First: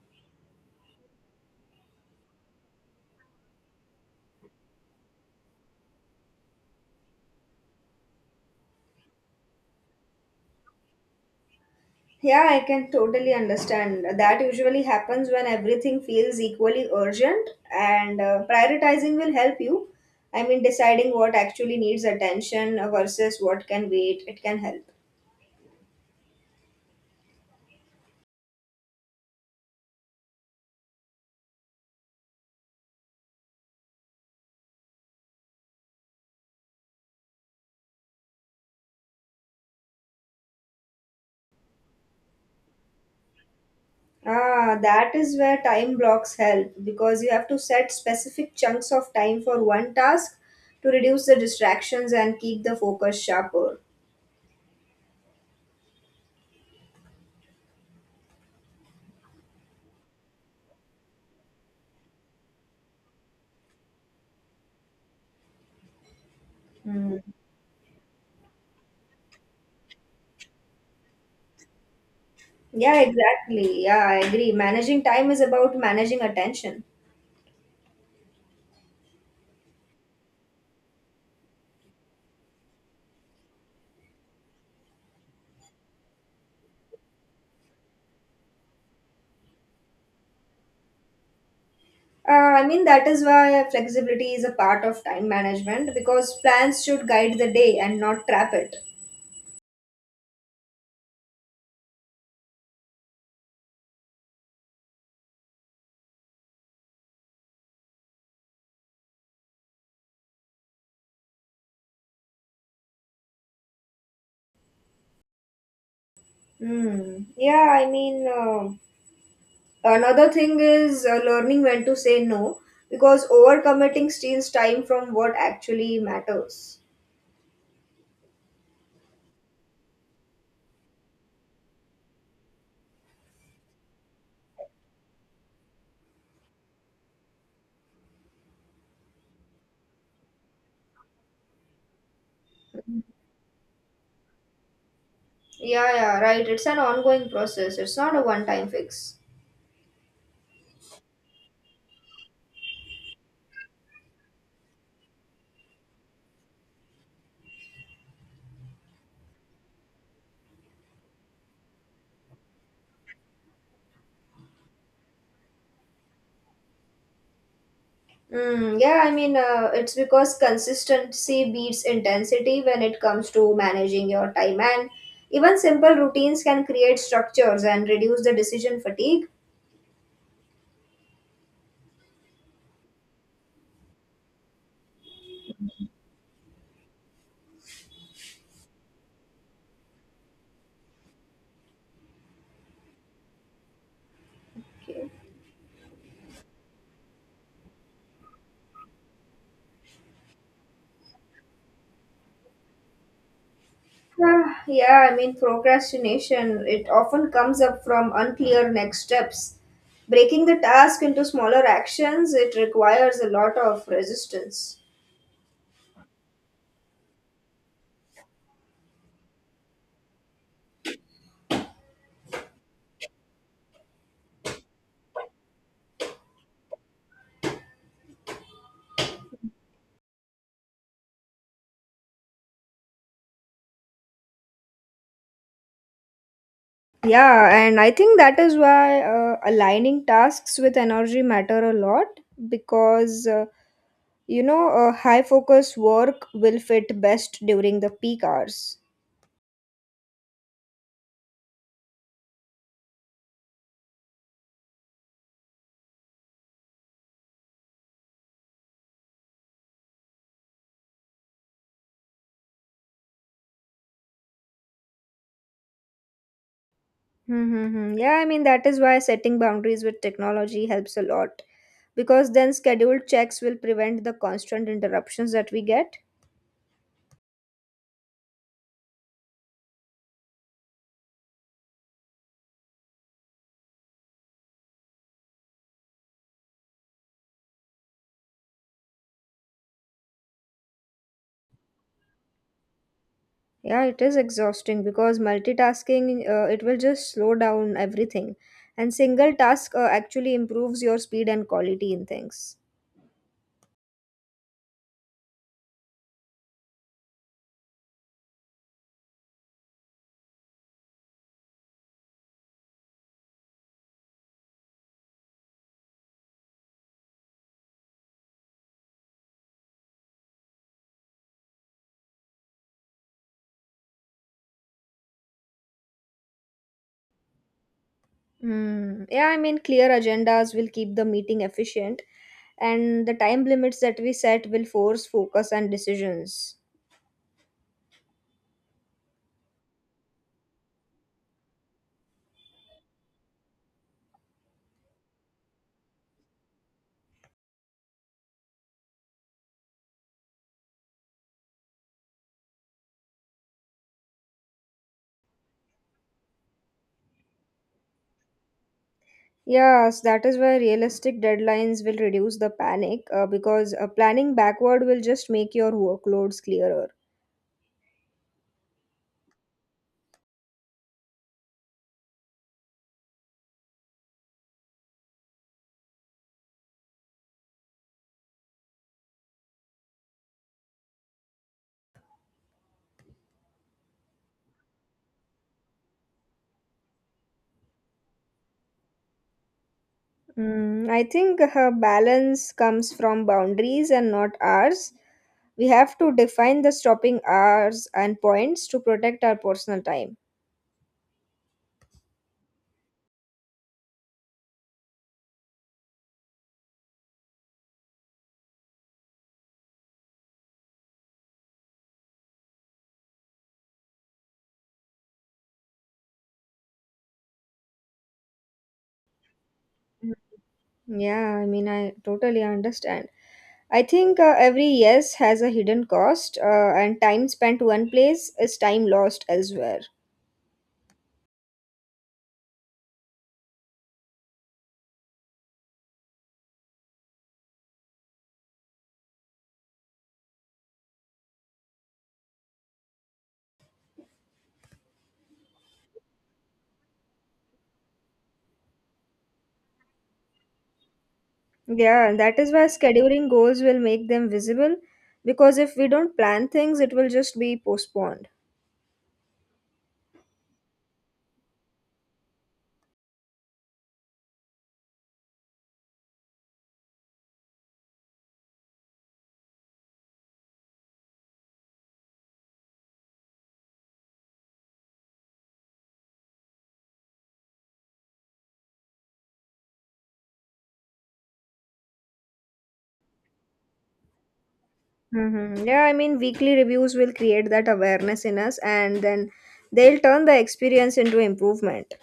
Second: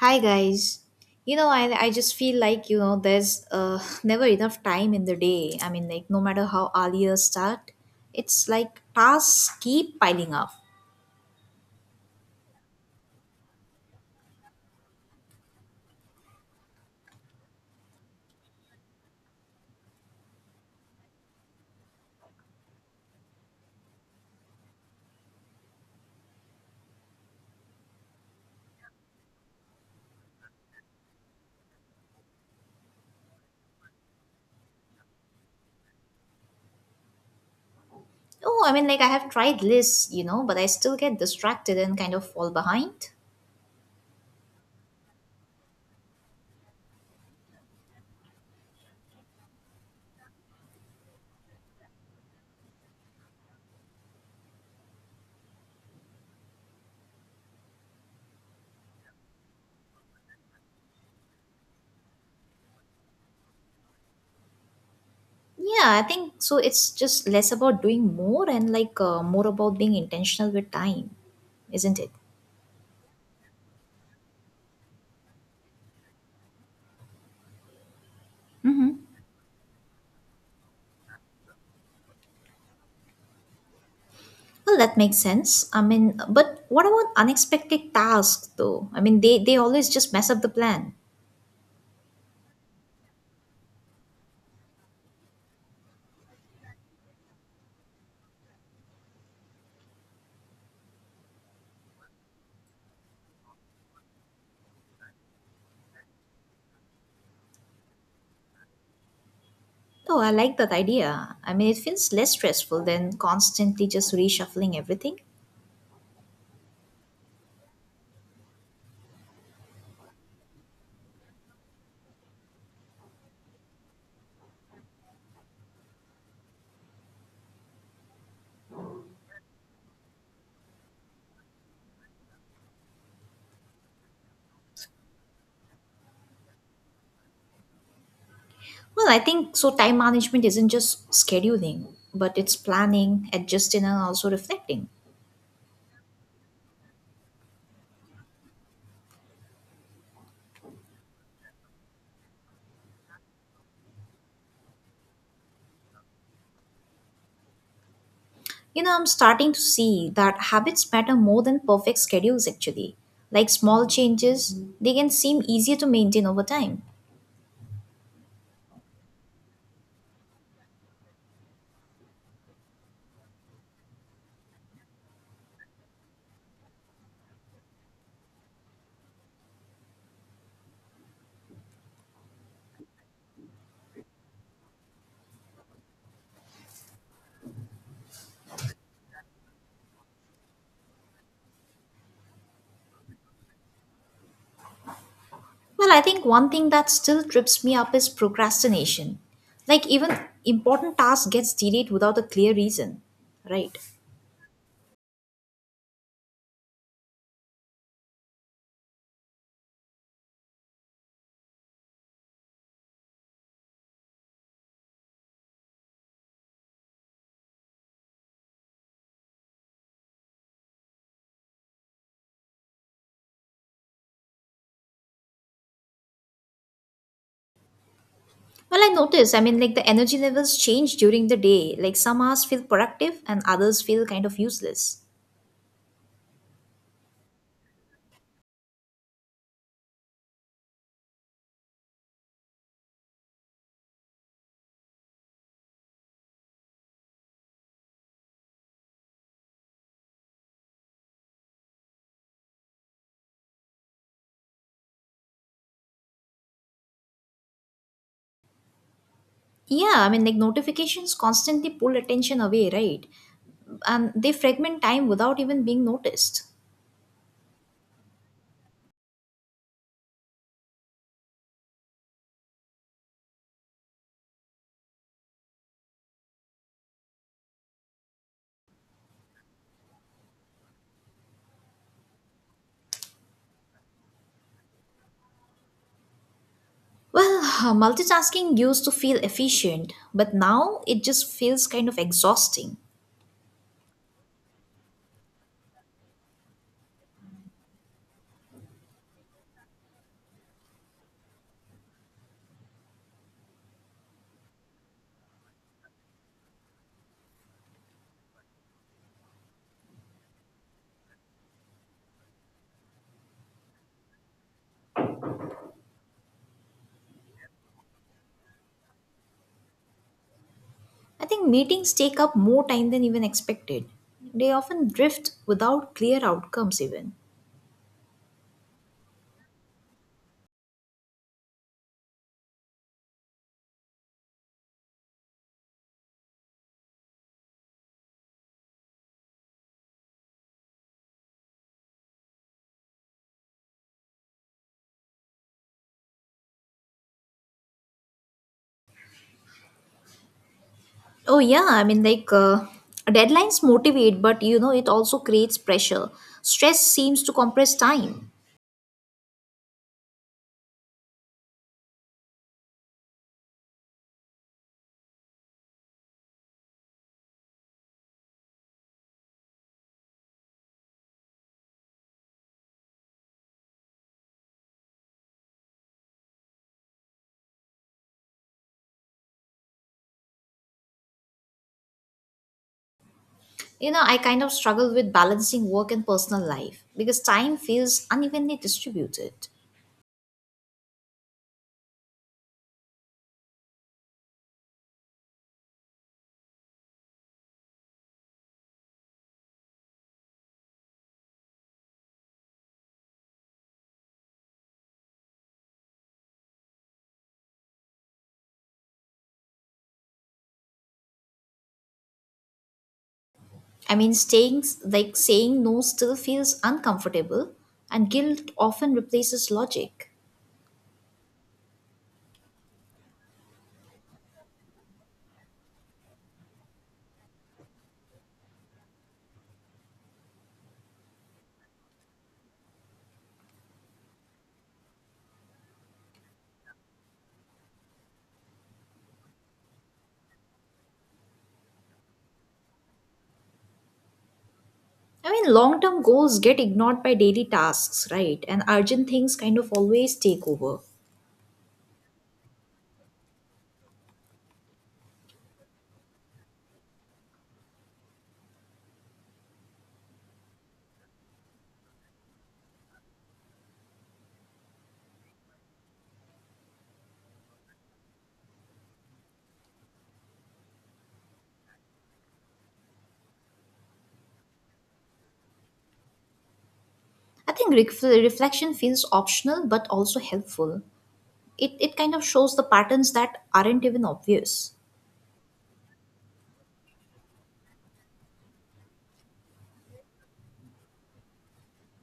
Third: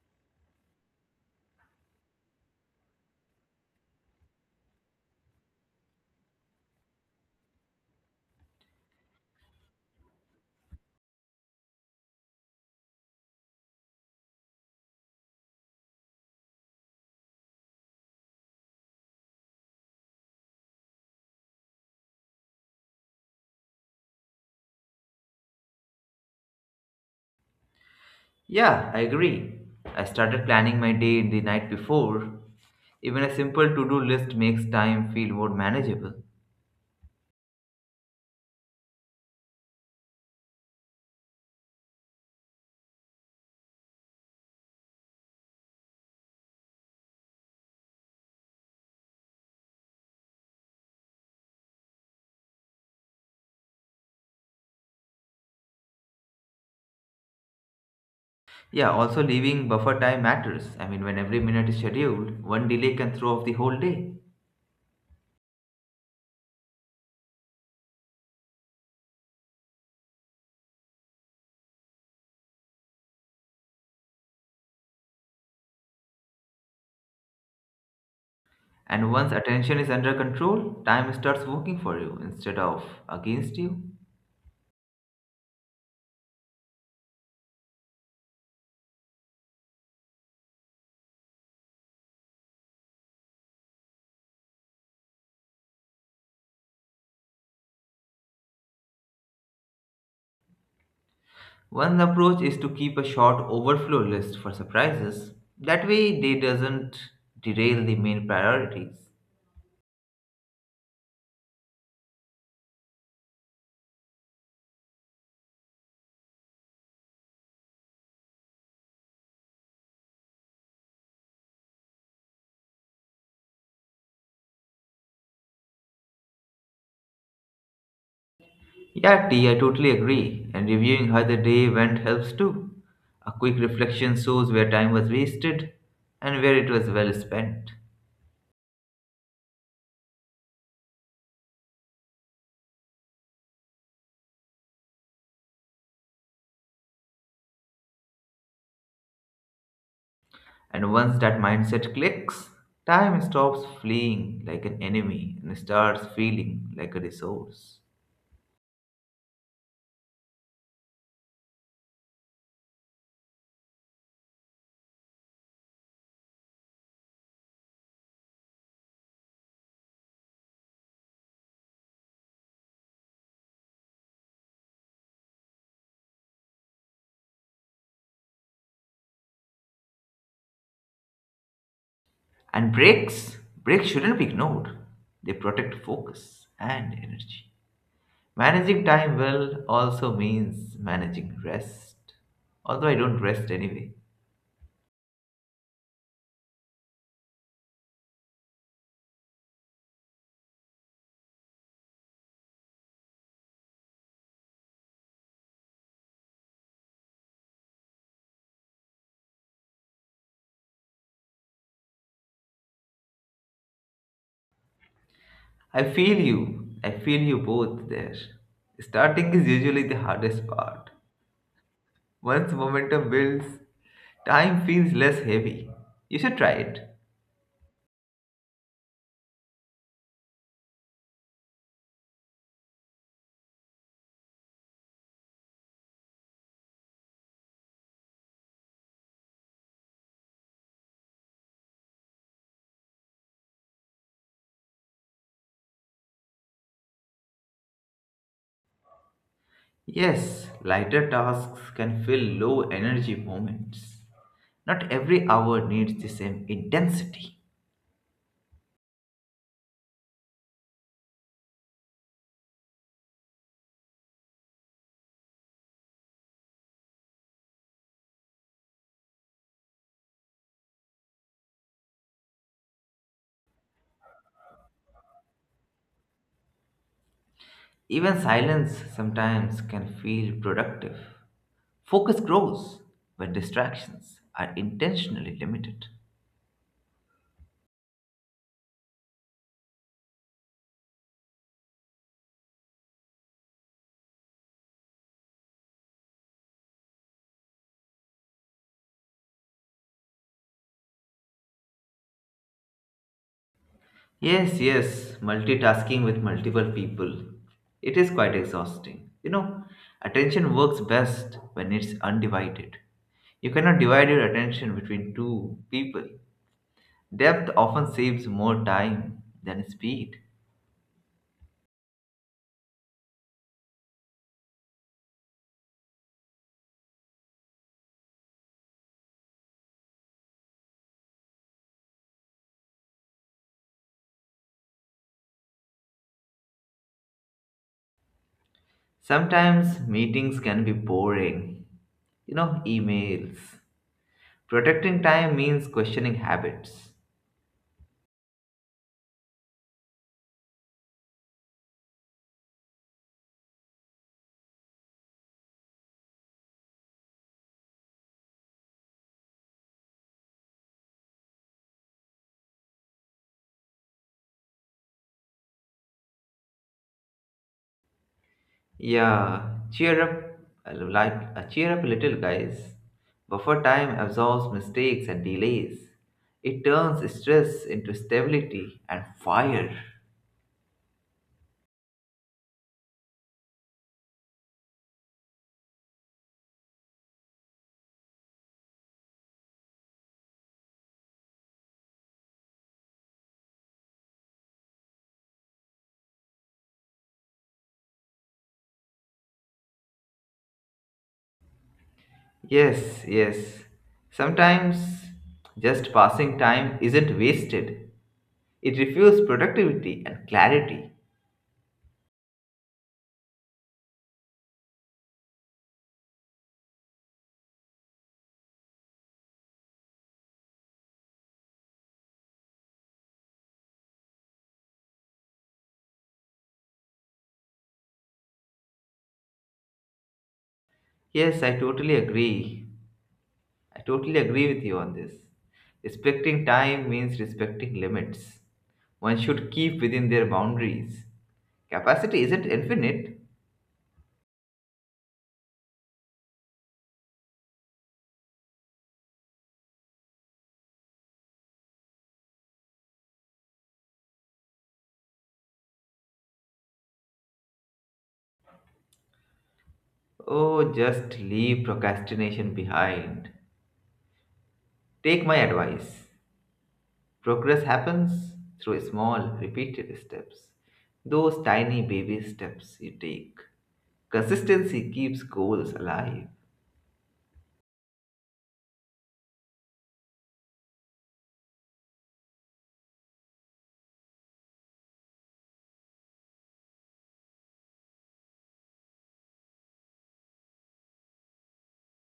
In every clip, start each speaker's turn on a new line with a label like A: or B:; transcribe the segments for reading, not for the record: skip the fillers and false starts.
A: Hi guys. You know, I just feel like, you know, there's never enough time in the day. I mean, like, no matter how earlier start, it's like tasks keep piling up.
B: Yeah, I can totally understand. That usually happens when everything feels equally urgent, and prioritizing will help you. I mean, deciding what actually needs attention versus what can wait, it can help.
C: Yeah, I agree. I started planning my day the night before. Even a simple to do list makes time feel more manageable.
A: Oh, I mean, like, I have tried lists, but I still get distracted and kind of fall behind.
B: Ah, that is where time blocks help because you have to set specific chunks of time for one task to reduce the distractions and keep the focus sharper.
C: Yeah, also leaving buffer time matters. I mean, when every minute is scheduled, one delay can throw off the whole day.
A: Yeah, I think so. It's
B: Hmm.
A: just less about doing more and more about being intentional with time, isn't it?
B: Yeah, exactly. Yeah, I agree. Managing time is about managing attention.
A: Mm-hmm.
C: And once attention is under control, time starts working for you instead of against you.
A: Well, that makes sense. I mean, but what about unexpected tasks though? I mean, they always just mess up the plan.
B: I mean, that is why flexibility is a part of time management because plans should guide the day and not trap it.
C: One approach is to keep a short overflow list for surprises. That way, they doesn't derail the main priorities.
A: Oh, I like that idea. I mean, it feels less stressful than constantly just reshuffling everything.
B: Hmm. Another thing is learning when to say no because overcommitting steals time from what actually matters.
C: Yeah, T, I totally agree. And reviewing how the day went helps too. A quick reflection shows where time was wasted and where it was well spent.
A: Well, I think so. Time management isn't just scheduling, but it's planning, adjusting, and also reflecting.
B: Yeah, yeah, right. It's an ongoing process, it's not a one time fix.
C: And once that mindset clicks, time stops fleeing like an enemy and starts feeling like a resource.
A: You know, I'm starting to see that habits matter more than perfect schedules actually. Like small changes, they can seem easier to maintain over time.
B: Yeah, I mean, it's because consistency beats intensity when it comes to managing your time, and even simple routines can create structures and reduce the decision fatigue.
C: And breaks shouldn't be ignored. They protect focus and energy. Managing time well also means managing rest. Although I don't rest anyway.
B: Okay.
A: Well, I think one thing that still trips me up is procrastination. Like even important tasks gets delayed without a clear reason, right?
B: Ah, yeah, I mean, procrastination, it often comes up from unclear next steps. Breaking the task into smaller actions, it requires a lot of resistance.
C: I feel you both there. Starting is usually the hardest part. Once momentum builds, time feels less heavy. You should try it.
A: Well, I notice, I mean, like the energy levels change during the day. Like some hours feel productive and others feel kind of useless.
B: Yeah, and I think that is why aligning tasks with energy matter a lot because you know, a high focus work will fit best during the peak hours.
C: Yes, lighter tasks can fill low energy moments. Not every hour needs the same intensity.
A: Yeah, I mean, like notifications constantly pull attention away, right? And they fragment time without even being noticed.
B: Mm-hmm. Yeah, I mean, that is why setting boundaries with technology helps a lot because then scheduled checks will prevent the constant interruptions that we get.
C: Even silence sometimes can feel productive. Focus grows when distractions are intentionally limited.
A: Well, multitasking used to feel efficient, but now it just feels kind of exhausting.
B: Yeah, it is exhausting because multitasking, it will just slow down everything. And single task actually improves your speed and quality in things.
C: Yes, yes, multitasking with multiple people. It is quite exhausting. You know, attention works best when it's undivided. You cannot divide your attention between two people. Depth often saves more time than speed.
A: I think meetings take up more time than even expected. They often drift without clear outcomes, even.
B: Mm. Yeah, I mean, clear agendas will keep the meeting efficient and the time limits that we set will force focus and decisions.
C: Sometimes meetings can be boring. You know, emails. Protecting time means questioning habits.
A: Oh yeah, I mean deadlines motivate, but you know it also creates pressure. Stress seems to compress time.
B: Yes, that is why realistic deadlines will reduce the panic because planning backward will just make your workloads clearer.
C: Yeah, cheer up, cheer up a little, guys. Buffer time absorbs mistakes and delays. It turns stress into stability and fire.
A: You know, I kind of struggle with balancing work and personal life because time feels unevenly distributed.
B: I think balance comes from boundaries and not hours. We have to define the stopping hours and points to protect our personal time.
C: Yes, yes. Sometimes just passing time isn't wasted. It refuels productivity and clarity.
A: I mean, staying like saying no still feels uncomfortable, and guilt often replaces logic.
B: Yeah, I mean, I totally understand. I think every yes has a hidden cost, and time spent one place is time lost elsewhere.
C: Yes, I totally agree. I totally agree with you on this. Respecting time means respecting limits. One should keep within their boundaries. Capacity isn't infinite.
A: I mean, long term goals get ignored by daily tasks, right? And urgent things kind of always take over.
B: Yeah, and that is why scheduling goals will make them visible because if we don't plan things, it will just be postponed.
C: Oh, just leave procrastination behind. Take my advice. Progress happens through small, repeated steps. Those tiny baby steps you take. Consistency keeps goals alive.
A: I think reflection feels optional but also helpful. It kind of shows the patterns that aren't even obvious.
B: Mm-hmm. Yeah, I mean, weekly reviews will create that awareness in us and then they'll turn the experience into improvement.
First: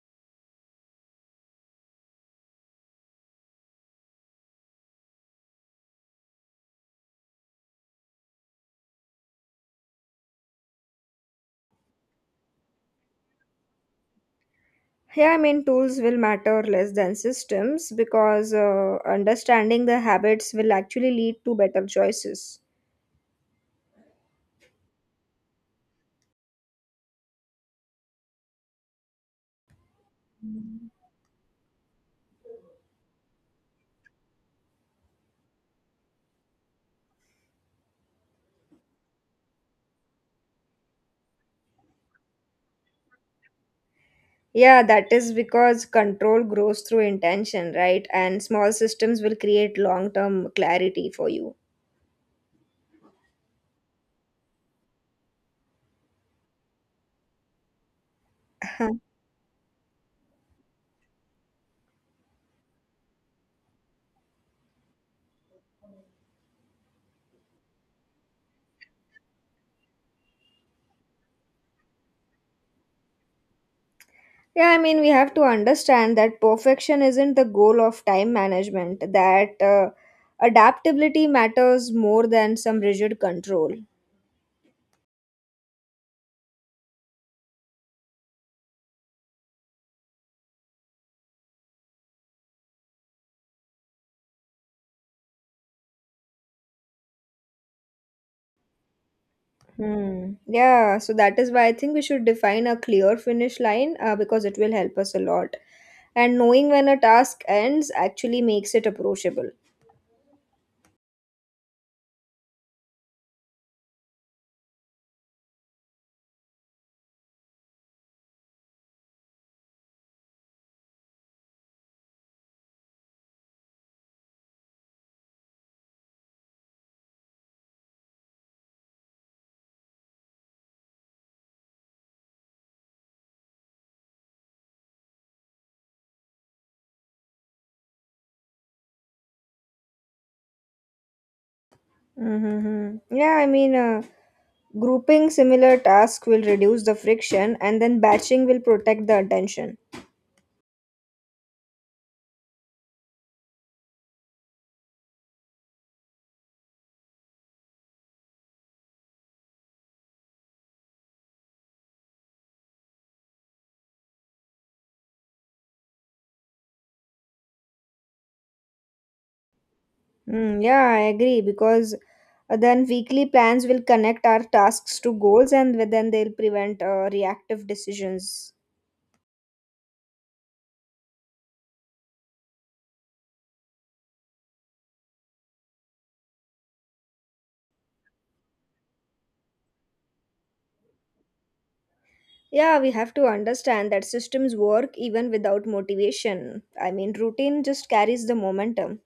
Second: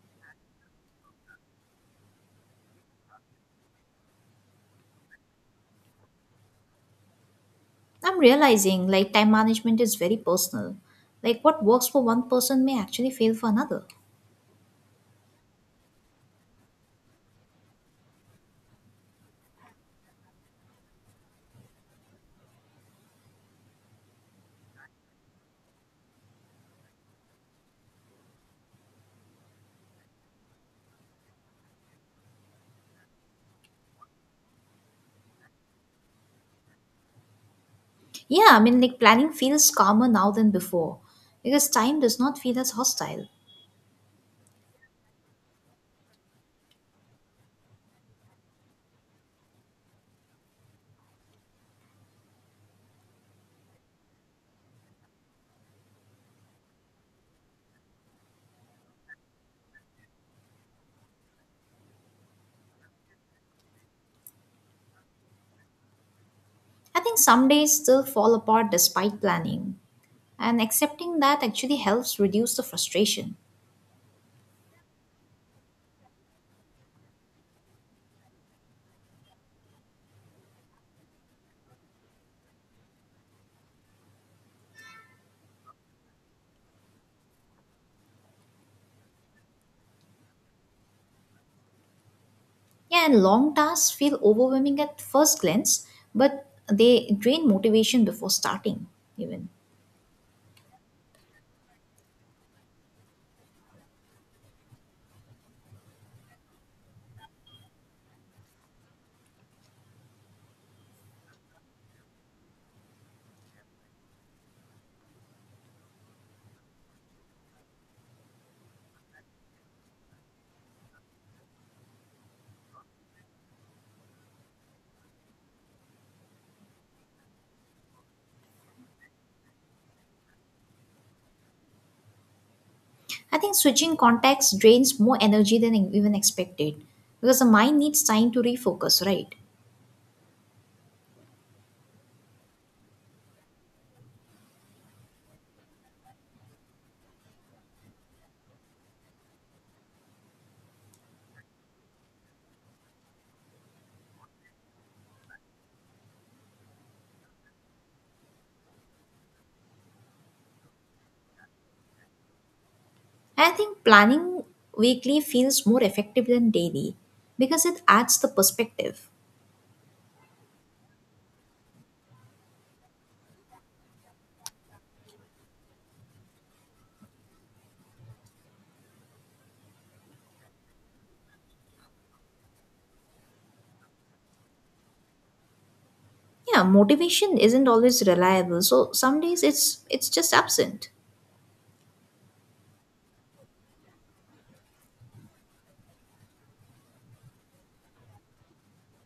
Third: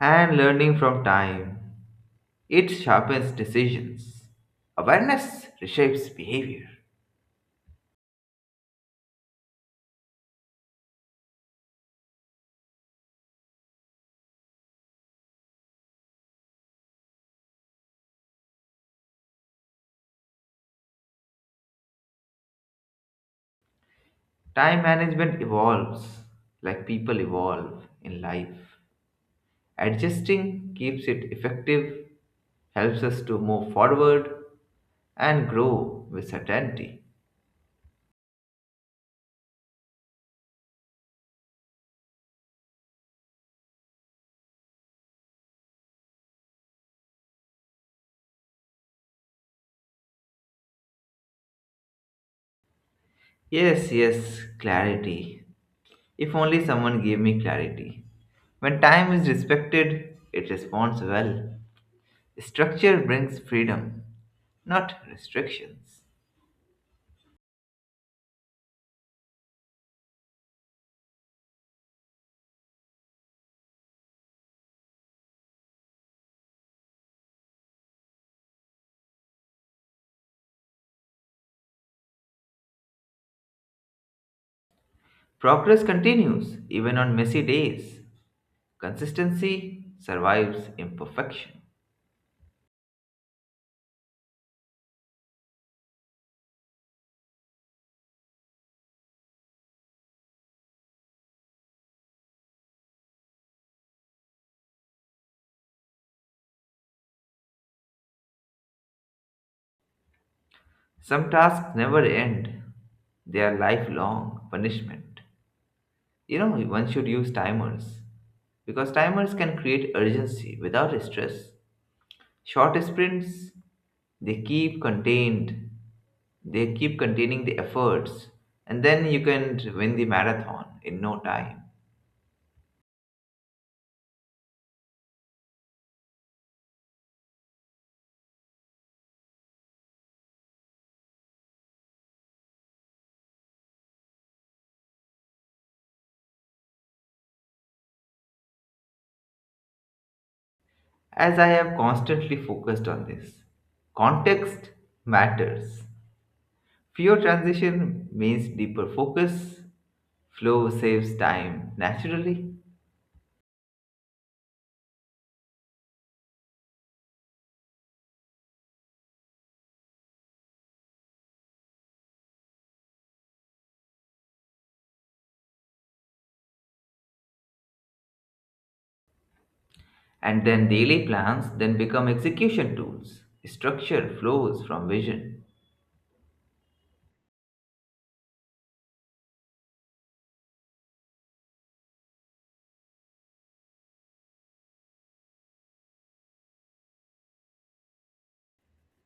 C: And learning from time, it sharpens decisions. Awareness reshapes behavior.
A: I'm realizing like time management is very personal. Like what works for one person may actually fail for another.
B: Yeah, I mean, tools will matter less than systems because understanding the habits will actually lead to better choices.
C: Time management evolves like people evolve in life. Adjusting keeps it effective, helps us to move forward and grow with certainty.
A: Yeah, I mean like planning feels calmer now than before because time does not feel as hostile.
B: Yeah, that is because control grows through intention, right? And small systems will create long term clarity for you.
C: Yes, yes, clarity. If only someone gave me clarity. When
B: Huh.
C: time is respected, it responds well. Structure brings freedom, not restrictions.
A: I think some days still fall apart despite planning, and accepting that actually helps reduce the frustration.
B: Yeah, I mean, we have to understand that perfection isn't the goal of time management, that adaptability matters more than some rigid control.
C: Progress continues even on messy days. Consistency survives imperfection.
A: Yeah, and long tasks feel overwhelming at first glance, but they drain motivation before starting, even.
B: Hmm. Yeah, so that is why I think we should define a clear finish line because it will help us a lot. And knowing when a task ends actually makes it approachable.
C: Some tasks never end, they are lifelong punishment. You know, one should use timers, because timers can create urgency without stress. Short sprints, they keep contained, they keep containing the efforts, and then you can win the marathon in no time.
A: I think switching contacts drains more energy than even expected because the mind needs time to refocus, right?
B: Mm-hmm. Grouping similar tasks will reduce the friction and then batching will protect the attention.
C: As I have constantly focused on this, context matters. Fewer transition means deeper focus, flow saves time naturally,
A: And I think planning weekly feels more effective than daily because it adds the perspective.
B: Hmm, yeah, I agree because then weekly plans will connect our tasks to goals and then they'll prevent reactive decisions.
C: and then daily plans then become execution tools. Structure flows from vision.
A: Yeah, motivation isn't always reliable, so some days it's just absent.
B: Yeah, we have to understand that systems work even without motivation. I mean, routine just carries the momentum.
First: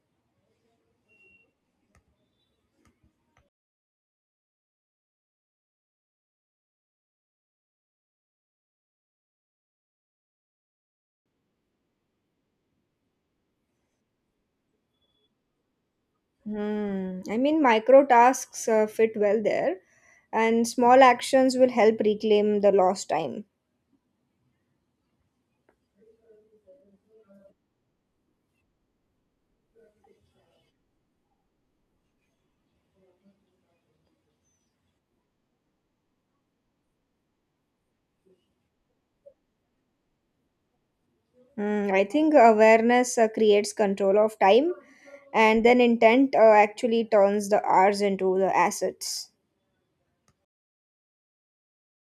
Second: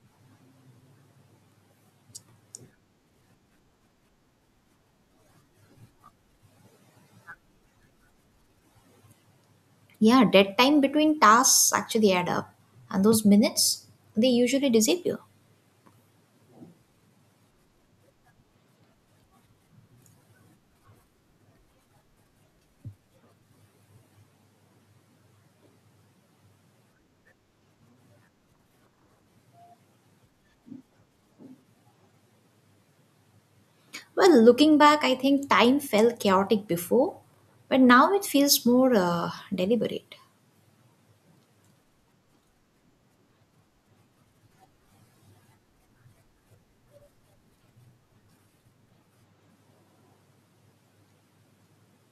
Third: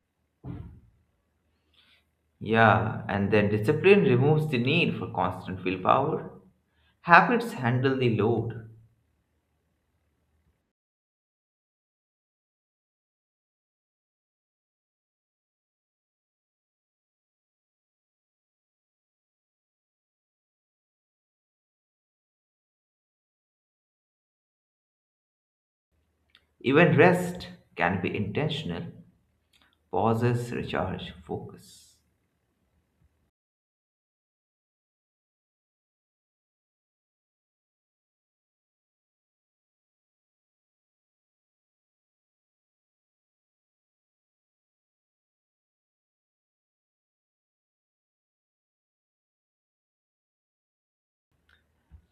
C: Yeah, and then discipline removes the need for constant willpower. Habits handle the load.
A: Yeah, dead time between tasks actually add up, and those minutes they usually disappear.
B: Hmm. I mean, micro tasks fit well there, and small actions will help reclaim the lost time.
C: Even rest can be intentional. Pauses recharge focus.
A: Well, looking back, I think time felt chaotic before, but now it feels more deliberate.
B: I think awareness creates control of time, and then intent actually turns the hours into the assets.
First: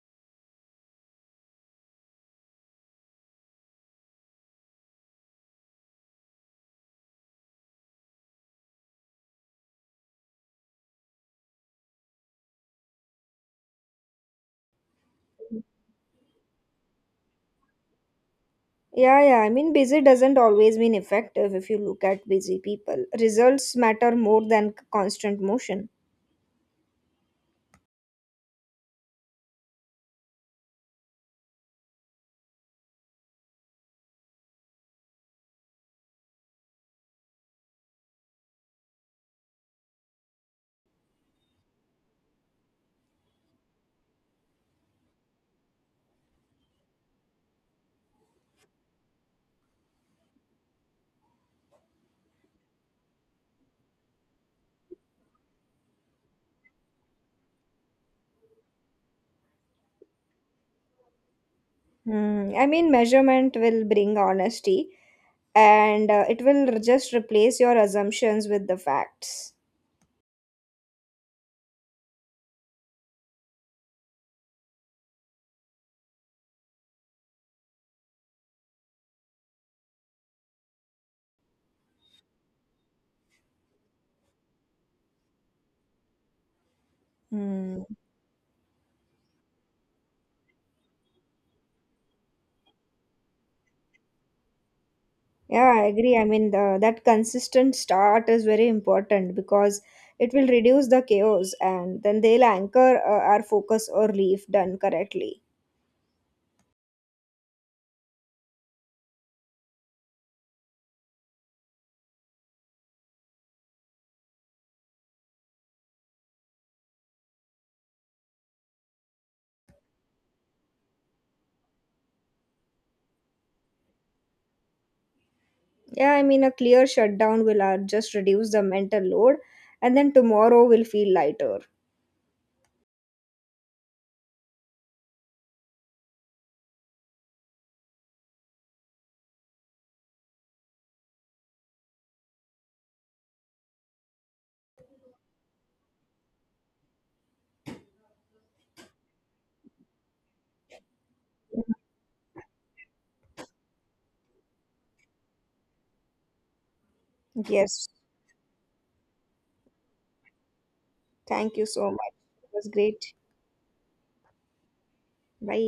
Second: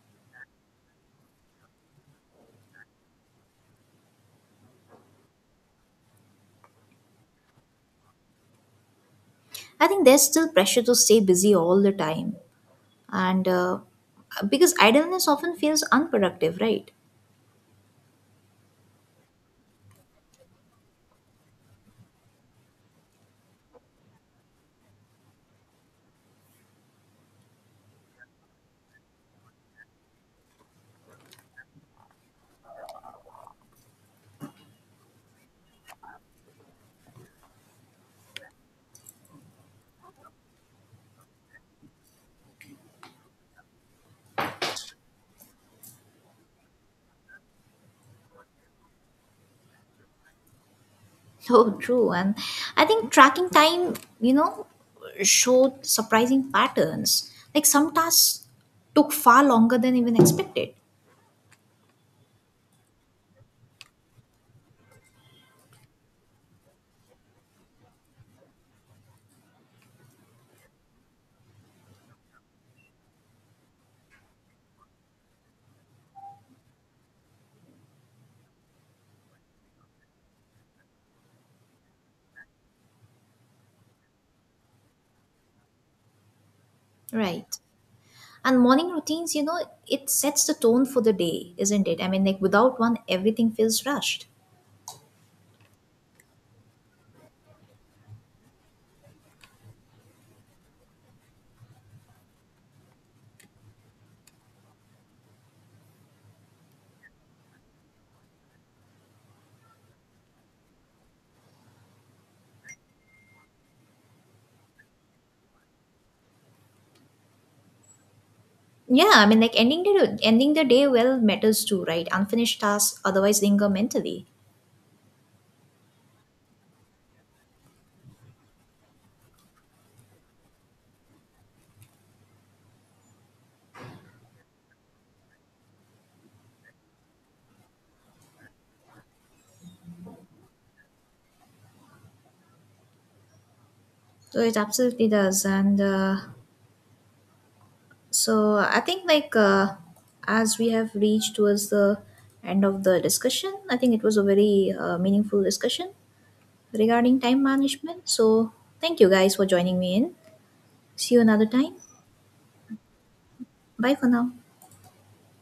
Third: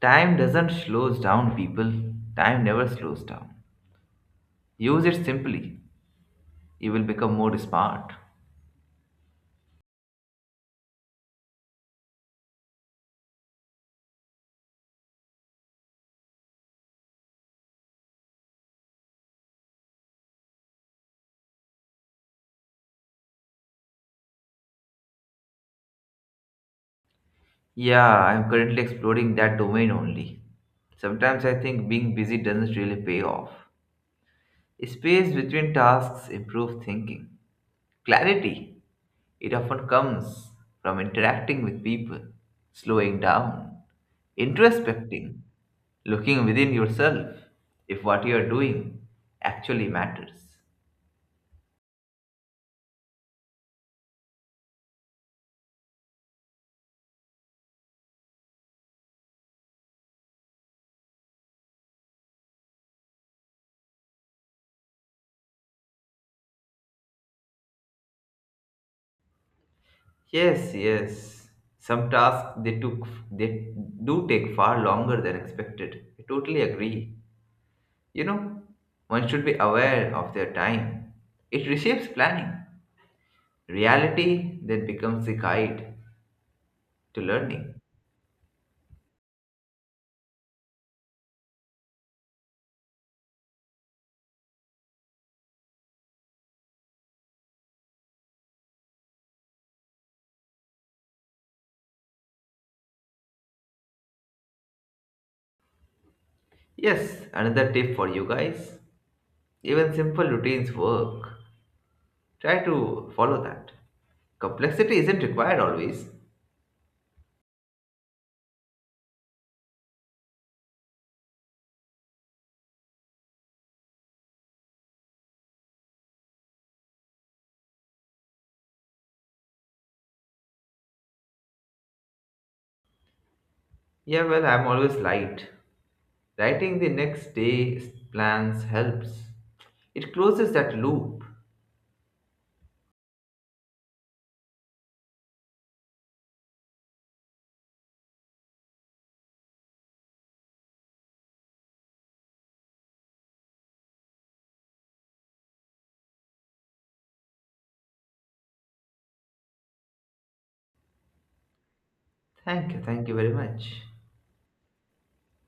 C: Time doesn't slows down people. Time never slows down. Use it simply. You will become more smart.
A: I think there's still pressure to stay busy all the time. And because idleness often feels unproductive, right?
B: Yeah, yeah. I mean, busy doesn't always mean effective if you look at busy people. Results matter more than constant motion.
C: Yeah, I'm currently exploring that domain only. Sometimes I think being busy doesn't really pay off. Space between tasks improves thinking. Clarity, it often comes from interacting with people, slowing down, introspecting, looking within yourself if what you are doing actually matters.
A: So true. And I think tracking time, you know, showed surprising patterns. Like some tasks took far longer than even expected,
B: Hmm. I mean, measurement will bring honesty, and it will just replace your assumptions with the facts.
C: Yes, yes. Some tasks they do take far longer than expected. I totally agree. You know, one should be aware of their time. It reshapes planning. Reality then becomes the guide to
A: right?
C: learning.
B: Hmm.
A: And morning routines, you know, it sets the tone for the day, isn't it? I mean, like without one, everything feels rushed.
B: Yeah, I agree. I mean, that consistent start is very important because it will reduce the chaos and then they'll anchor our focus early if done correctly.
C: Yes, another tip for you guys. Even simple routines work. Try to follow that. Complexity isn't required always.
A: Yeah, I mean, like ending the day well matters too, right? Unfinished tasks otherwise linger mentally.
B: Yeah, I mean, a clear shutdown will just reduce the mental load and then tomorrow will feel lighter.
C: Yeah, well, I'm always light. Writing the next day's plans helps. It closes that loop.
A: So it absolutely does, and so I think as we have reached towards
B: Mhm.
A: the end of the discussion, I think it was a very meaningful discussion regarding time
B: Yes,
A: management. So thank you guys for joining me in. See you another
B: thank you
A: time.
B: so much. It was
C: Thank
B: great.
C: you very much.
A: Bye for now.
B: Bye.